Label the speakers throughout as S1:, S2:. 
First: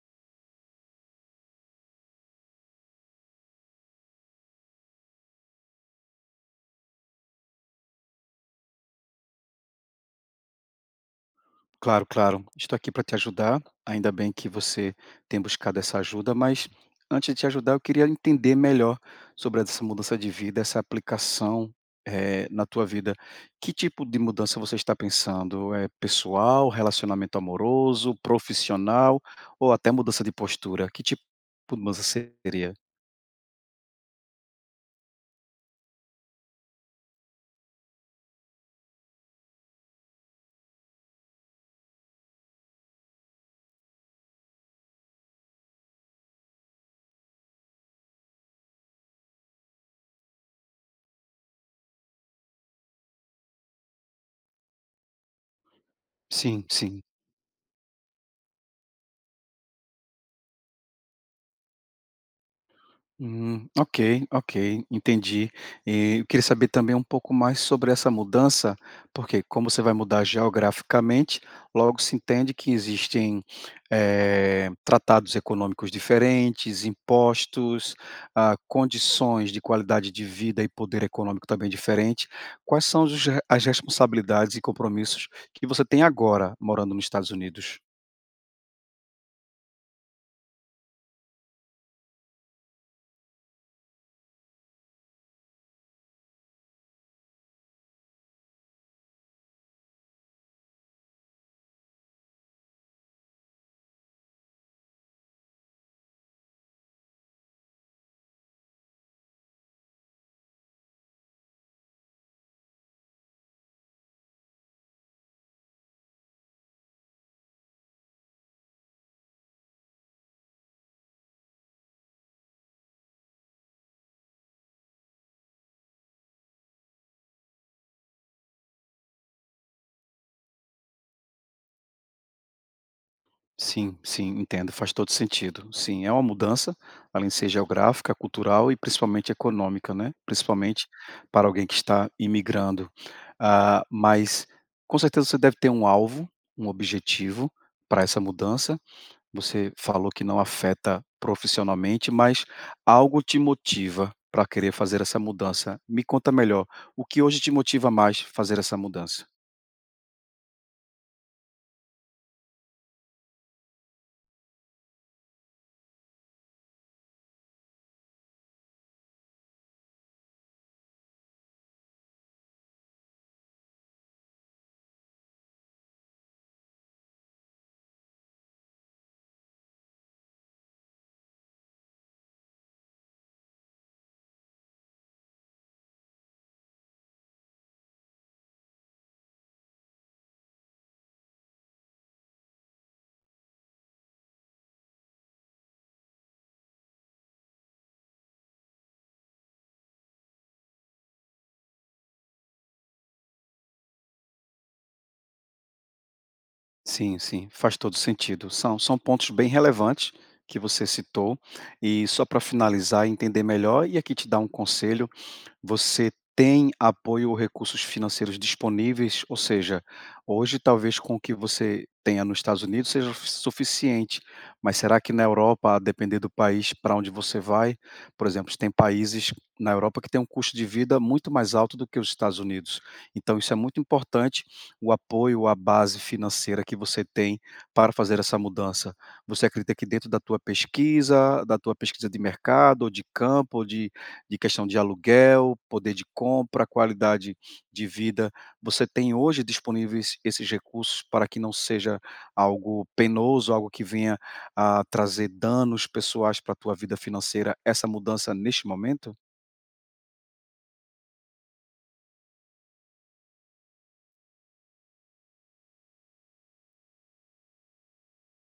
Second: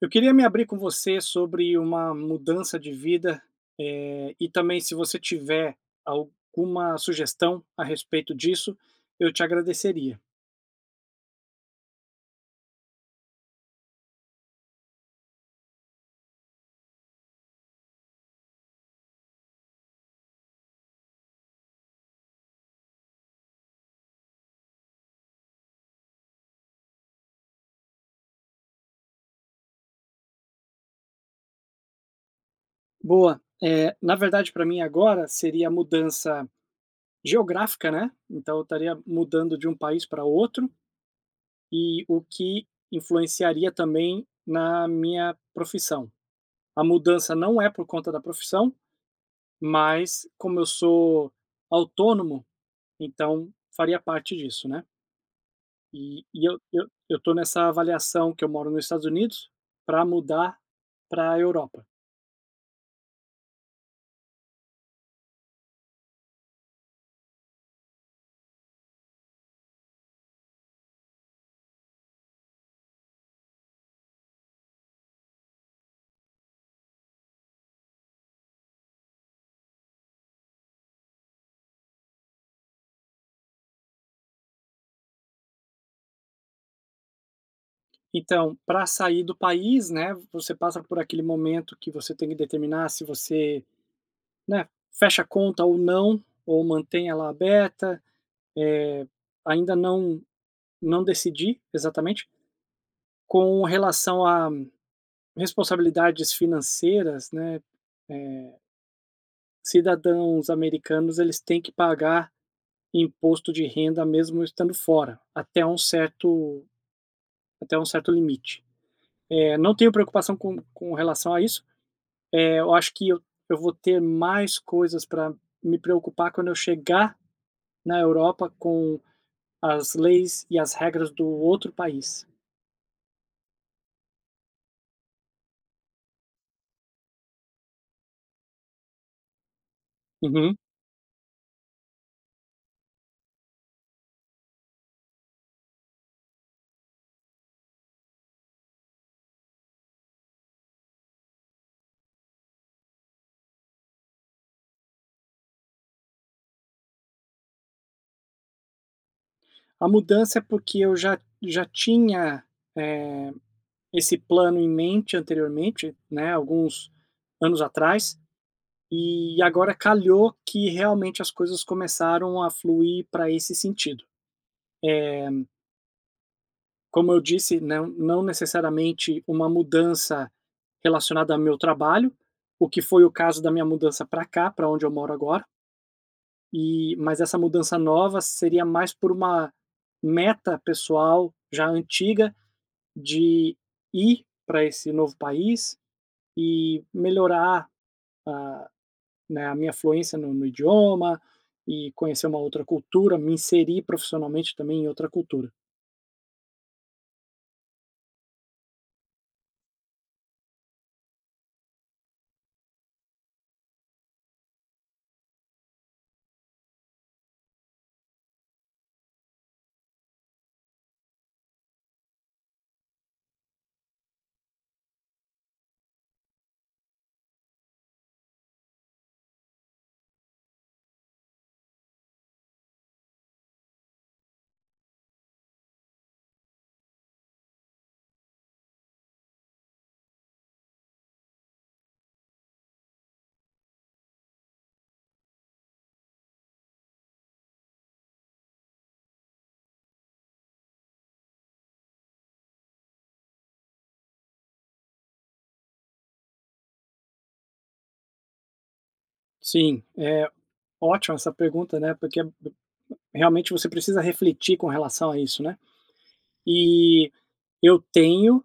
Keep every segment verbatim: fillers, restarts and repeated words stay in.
S1: Eu queria me abrir com você sobre uma mudança de vida, eh, e também se você tiver alguma sugestão a respeito disso, eu te agradeceria.
S2: Claro, claro. Estou aqui para te ajudar. Ainda bem que você tem buscado essa ajuda, mas antes de te ajudar, eu queria entender melhor sobre essa mudança de vida, essa aplicação eh, na tua vida. Que tipo de mudança você está pensando? É pessoal, relacionamento amoroso, profissional ou até mudança de postura? Que tipo de mudança seria?
S1: Boa, eh, na verdade para mim agora seria a mudança geográfica, né, então eu estaria mudando de um país para outro, e o que influenciaria também na minha profissão. A mudança não é por conta da profissão, mas como eu sou autônomo, então faria parte disso, né. E e eu
S2: Sim,
S1: eu
S2: sim.
S1: eu tô nessa avaliação que eu moro nos Estados Unidos para mudar pra Europa.
S2: Hum, ok, ok, entendi. E eu queria saber também um pouco mais sobre essa mudança, porque como você vai mudar geograficamente, logo se entende que existem eh, tratados econômicos diferentes, impostos, ah, condições de qualidade de vida e poder econômico também diferente. Quais são os re- as responsabilidades e compromissos que você tem agora morando nos Estados Unidos?
S1: Então, para sair do país, né, você passa por aquele momento que você tem que determinar se você, né, fecha a conta ou não, ou mantém ela aberta, eh, ainda não não decidi exatamente. Com relação a responsabilidades financeiras, né, eh, cidadãos americanos, eles têm que pagar imposto de renda mesmo estando fora, até um certo, até um certo limite. É, não tenho preocupação com, com relação a isso. É, eu acho que eu, eu vou ter mais coisas para me preocupar quando eu chegar na Europa com as leis e as regras do outro país.
S2: Sim, sim, entendo, faz todo sentido. Sim, é uma mudança, além de ser geográfica, cultural e principalmente econômica, né,
S1: Uhum.
S2: principalmente para alguém que está imigrando. Ah, mas com certeza você deve ter um alvo, um objetivo para essa mudança. Você falou que não afeta profissionalmente, mas algo te motiva para querer fazer essa mudança. Me conta melhor, o que hoje te motiva mais fazer essa mudança?
S1: A mudança é porque eu já, já tinha é, esse plano em mente anteriormente, né, alguns anos atrás. E agora calhou que realmente as coisas começaram a fluir para esse sentido. Como eu disse, não, não necessariamente uma mudança relacionada ao meu trabalho, o que foi o caso da minha mudança para cá, para onde eu moro agora. E mas essa mudança nova seria mais por uma meta pessoal já antiga de ir para esse novo país e melhorar né, a minha fluência no, no idioma e conhecer uma outra cultura, me inserir profissionalmente também em outra cultura.
S2: Sim, sim, faz todo sentido. São são pontos bem relevantes que você citou. E só para finalizar e entender melhor e aqui te dar um conselho, você tem apoio ou recursos financeiros disponíveis? Ou seja, hoje talvez com o que você tenha nos Estados Unidos seja su- suficiente, mas será que na Europa, a depender do país para onde você vai, por exemplo, tem países na Europa que tem um custo de vida muito mais alto do que os Estados Unidos. Então, isso é muito importante, o apoio à base financeira que você tem para fazer essa mudança. Você acredita que dentro da tua pesquisa, da tua pesquisa de mercado, ou de campo, ou de de questão de aluguel, poder de compra, qualidade de vida. Você tem hoje disponíveis esses recursos para que não seja algo penoso, algo que venha a trazer danos pessoais para a tua vida financeira, essa mudança neste momento?
S1: Sim, é ótima essa pergunta, né? Porque realmente você precisa refletir com relação a isso, né? E eu tenho,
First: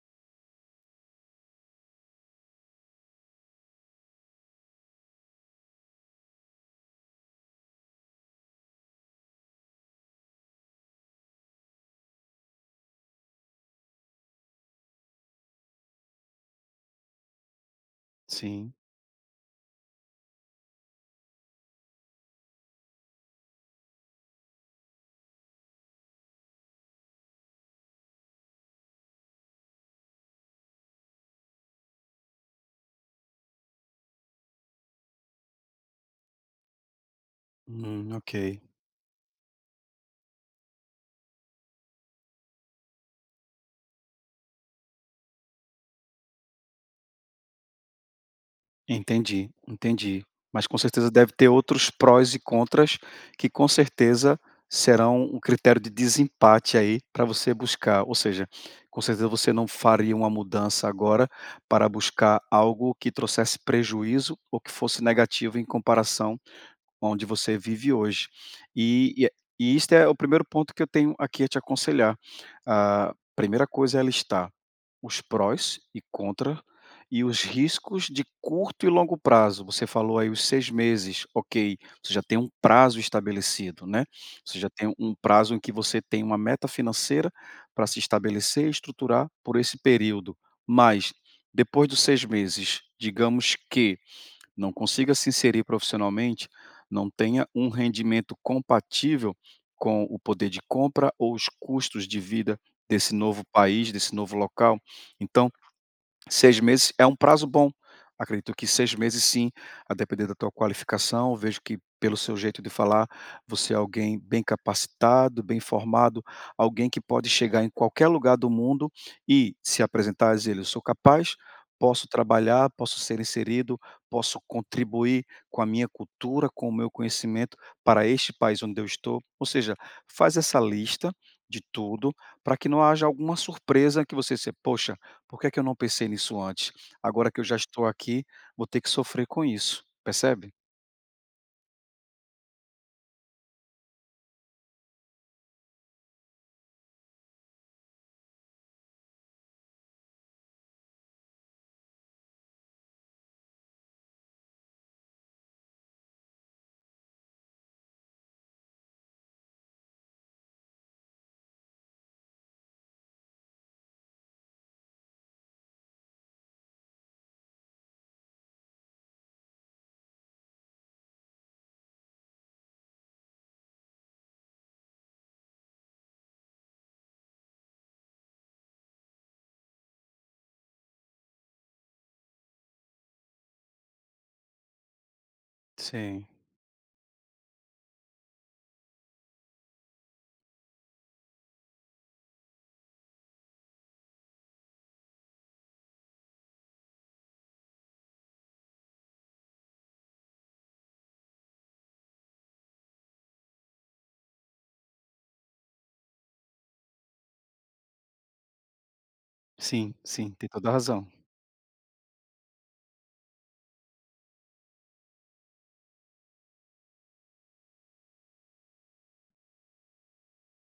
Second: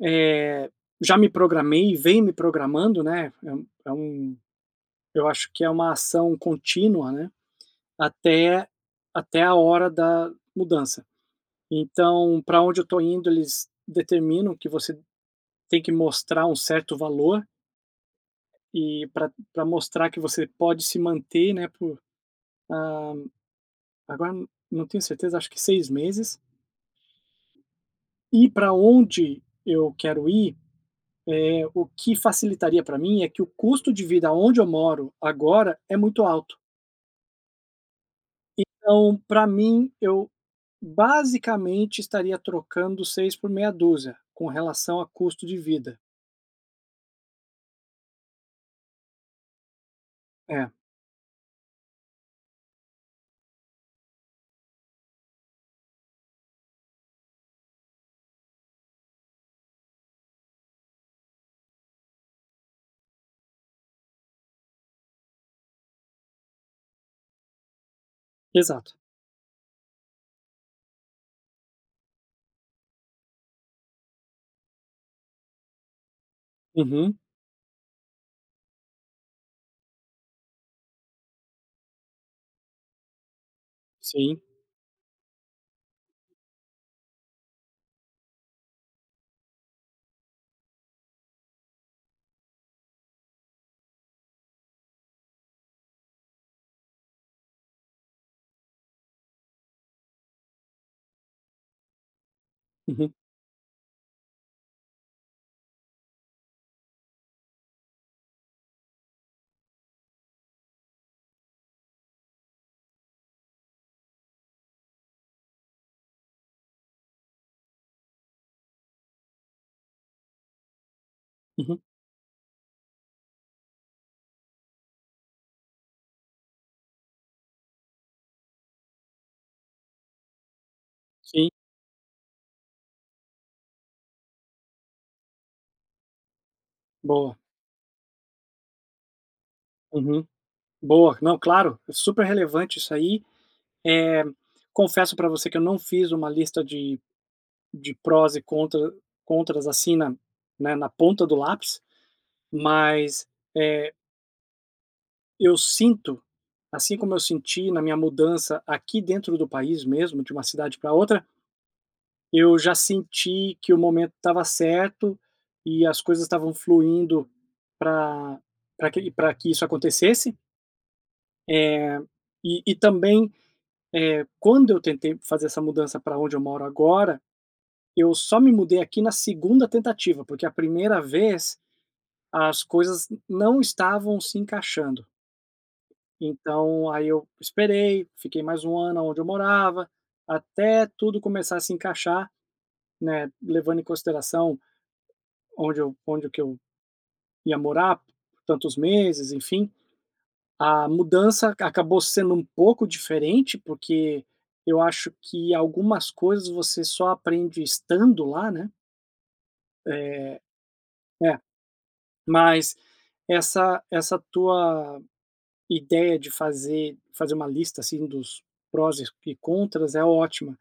S1: eh, já me programei e venho me programando, né? É, um- é um, eu acho que é uma ação contínua, né? Até, até a hora da mudança. Então, para onde eu estou indo, eles determinam que você tem que mostrar um certo valor
S2: Sim.
S1: e para pra mostrar que você pode se manter, né, por agora não tenho certeza, acho que seis meses. E para onde eu quero ir, eh, o que facilitaria para mim é que o custo de vida onde eu moro agora é muito alto.
S2: Hum, ok.
S1: Então, para mim, eu basicamente estaria trocando seis por meia dúzia com relação a custo de vida.
S2: Entendi, entendi. Mas
S1: É,
S2: com certeza deve ter outros prós e contras que com certeza serão um critério de desempate aí para você buscar. Ou seja, com certeza você não faria uma mudança agora para buscar algo que trouxesse prejuízo ou que fosse negativo em comparação a onde você vive hoje.
S1: exato.
S2: E, e, e este é o primeiro ponto que eu tenho aqui a te aconselhar. A primeira coisa é listar os prós e contra
S1: Uhum,
S2: e os riscos de curto e longo prazo. Você falou aí os seis meses, ok, você já tem um prazo estabelecido, né.
S1: sim.
S2: Você já tem um prazo em que você tem uma meta financeira para se estabelecer e estruturar por esse período. Mas, depois dos seis meses, digamos que não consiga se inserir profissionalmente, não tenha um rendimento compatível com o poder de compra ou os custos de vida desse
S1: Uhum,
S2: novo país, desse novo local. Então seis meses é um prazo bom. Acredito que seis meses sim, a depender da tua qualificação, vejo que pelo seu jeito de falar, você é alguém bem capacitado, bem formado, alguém que pode chegar em qualquer lugar do mundo e se apresentar e dizer: "Eu sou capaz,
S1: uhum,
S2: posso trabalhar, posso ser inserido, posso contribuir com a minha cultura, com o meu conhecimento para este país onde eu estou". Ou seja, faz essa lista
S1: sim.
S2: de tudo, para que não haja alguma surpresa que você se: "Poxa, por que é que eu não pensei nisso antes? Agora
S1: Boa.
S2: que eu já estou aqui, vou ter que sofrer com isso,
S1: Uhum.
S2: percebe?
S1: Boa. Não, claro, é super relevante isso aí. Eh, confesso para você que eu não fiz uma lista de de prós e contra contras, assim, na né, na ponta do lápis, mas, eh, eu sinto, assim como eu senti na minha mudança aqui dentro do país mesmo, de uma cidade para outra, eu já senti que o momento estava certo e as coisas estavam fluindo para pra que pra que isso acontecesse. E e também Eh, quando eu tentei fazer essa mudança para onde eu moro agora, eu só me mudei aqui na segunda tentativa, porque a primeira vez as coisas não estavam se encaixando.
S2: Sim,
S1: Então, aí eu esperei, fiquei mais um ano onde eu morava, até tudo começar a se encaixar, né, levando em consideração onde eu onde que eu ia morar, tantos meses, enfim. A mudança acabou sendo um pouco diferente, porque eu acho que algumas coisas você só aprende estando lá, né.
S2: sim, sim,
S1: Eh
S2: tem toda a razão.
S1: é, mas essa essa tua ideia de fazer fazer uma lista, assim, dos prós e contras é ótima.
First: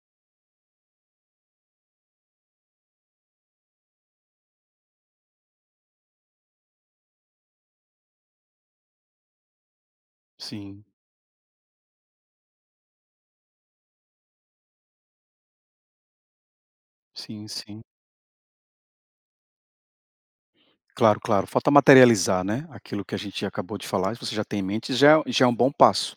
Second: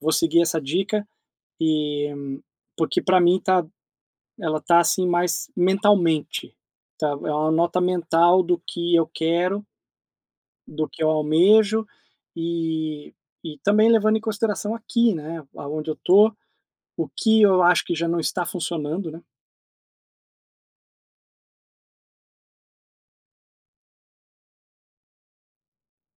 S1: Vou seguir essa dica, eh, porque para mim tá ela tá, assim, mais mentalmente, tá, é uma nota mental do que eu quero
S2: Sim,
S1: do que eu almejo e e também levando em consideração aqui, né, aonde eu tô, o que
S2: sim,
S1: eu
S2: sim.
S1: acho que já não está funcionando, né.
S2: Claro, claro. Falta materializar, né, aquilo que a gente acabou de falar, se você já tem em mente, já é já é um bom passo.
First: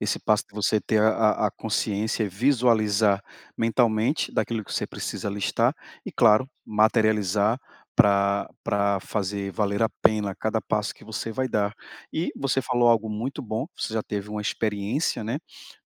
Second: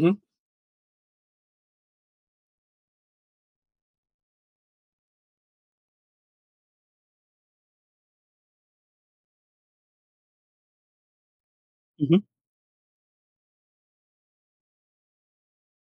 S2: Esse passo de você ter a a a consciência, e visualizar mentalmente daquilo que você precisa listar e, claro, materializar para pra fazer valer a pena cada passo que você vai dar.
S1: uhum,
S2: E você falou algo muito bom, você já teve uma experiência, né,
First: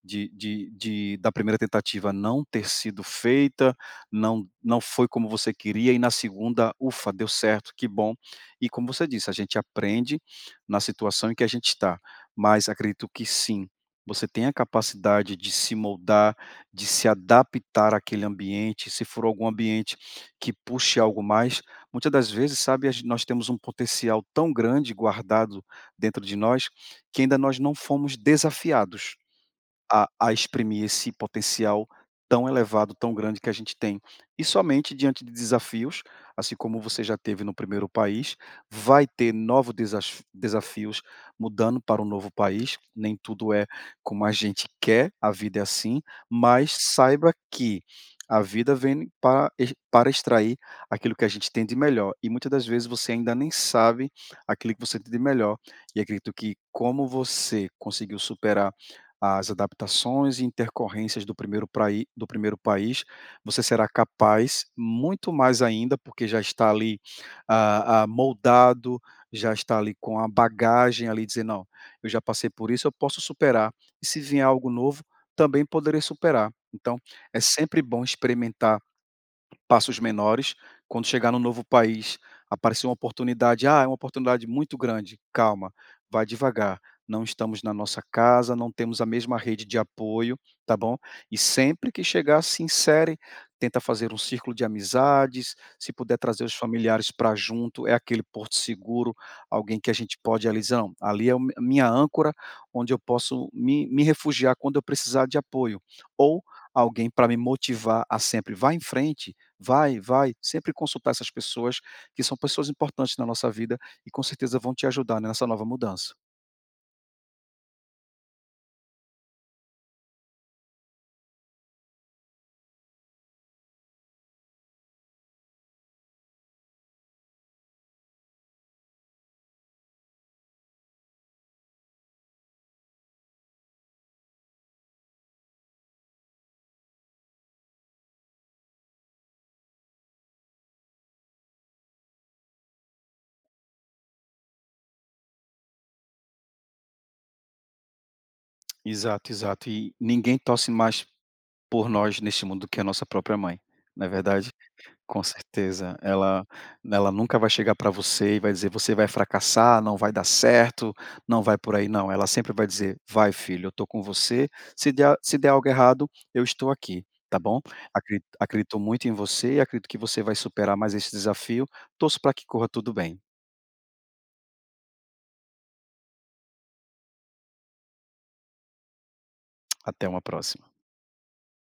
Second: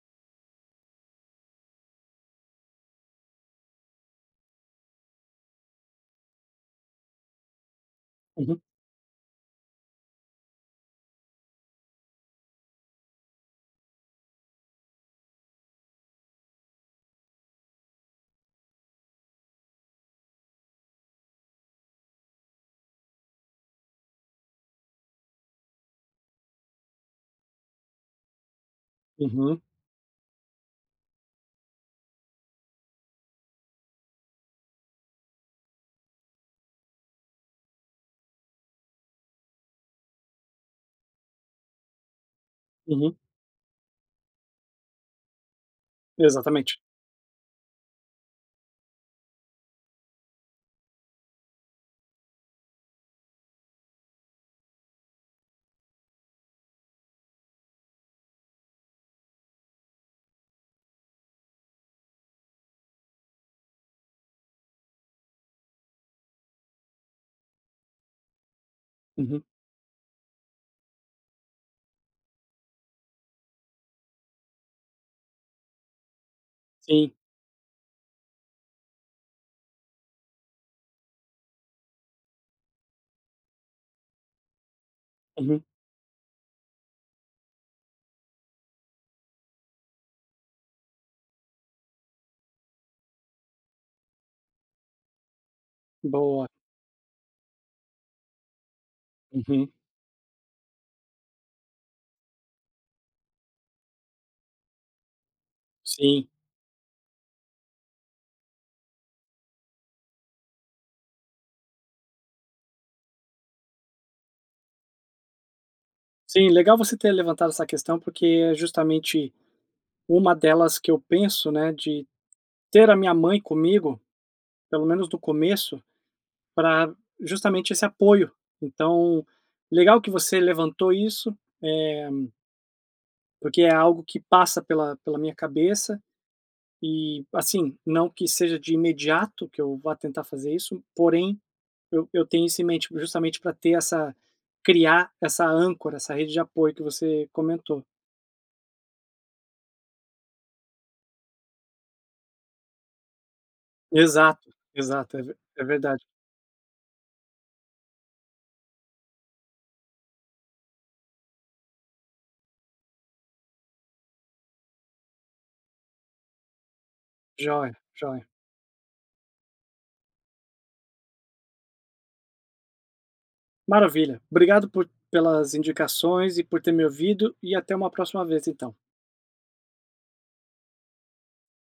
S2: de de de da primeira tentativa não ter sido feita, não não foi como você queria e na segunda, ufa, deu certo, que bom.
S1: uhum,
S2: E como você disse, a gente aprende na situação em que a gente está, mas acredito que sim, você tem a capacidade de se moldar, de se adaptar àquele ambiente, se for algum ambiente que puxe algo mais, muitas das vezes, sabe, a gen nós temos um potencial tão grande guardado dentro de nós, que ainda nós não fomos desafiados
S1: uhum,
S2: a a exprimir esse potencial tão elevado, tão grande que a gente tem. E somente diante de desafios, assim como você já teve no primeiro país, vai ter novos desaf desafios mudando para um novo país, nem
S1: uhum,
S2: tudo é como a gente quer, a vida é assim, mas
S1: exatamente.
S2: saiba que a vida vem para ex para extrair aquilo que a gente tem de melhor, e muitas das vezes você ainda nem sabe aquilo que você tem de melhor. E acredito que como você conseguiu superar as adaptações e intercorrências do primeiro praí do primeiro país, você será capaz, muito mais ainda, porque já está ali, ah ah, moldado,
S1: Uhum,
S2: já está ali com a bagagem ali, dizer: "Não, eu já passei por isso, eu posso superar, e se vier algo novo, também poderei superar". Então,
S1: sim,
S2: é sempre bom experimentar passos menores. Quando chegar no novo país, aparecer uma oportunidade, ah, é uma oportunidade muito grande,
S1: uhum,
S2: calma, vai devagar. Não estamos na nossa casa, não temos a mesma rede de apoio, tá bom? E sempre que chegar, se insere, tenta fazer um círculo de amizades, se puder trazer
S1: boa,
S2: os familiares para junto, é aquele porto seguro,
S1: uhum,
S2: alguém que a gente pode ali, dizer, não, ali é o a minha âncora, onde eu posso me, me refugiar quando eu precisar de apoio.
S1: sim.
S2: Ou alguém para me motivar a sempre, vá em frente, vai, vai, sempre consultar essas pessoas, que são pessoas importantes na nossa vida e com certeza vão te ajudar nessa nova mudança.
S1: Sim, legal você ter levantado essa questão, porque é justamente uma delas que eu penso, né, de ter a minha mãe comigo, pelo menos no começo, para justamente esse apoio. Então, legal que você levantou isso, eh porque é algo que passa pela pela minha cabeça e, assim, não que seja de imediato que eu vá tentar fazer isso, porém, eu eu tenho isso em mente justamente para ter essa criar essa âncora, essa rede de apoio que você comentou.
S2: Exato, exato. E ninguém torce mais por nós neste mundo do que a nossa própria mãe, não é
S1: Exato,
S2: verdade?
S1: exato,
S2: Com
S1: é ver é
S2: certeza,
S1: verdade.
S2: ela ela nunca vai chegar para você e vai dizer: "Você vai fracassar, não vai dar certo, não vai por aí", não, ela sempre vai dizer: "Vai filho, eu tô com você, se der se der algo errado, eu estou aqui, tá bom?
S1: Joia,
S2: Acre
S1: joia.
S2: acredito muito em você e acredito que você vai superar mais esse desafio, torço para que corra tudo bem,
S1: Maravilha. Obrigado por pelas indicações e por ter me ouvido e até uma próxima vez então.
S2: até uma próxima".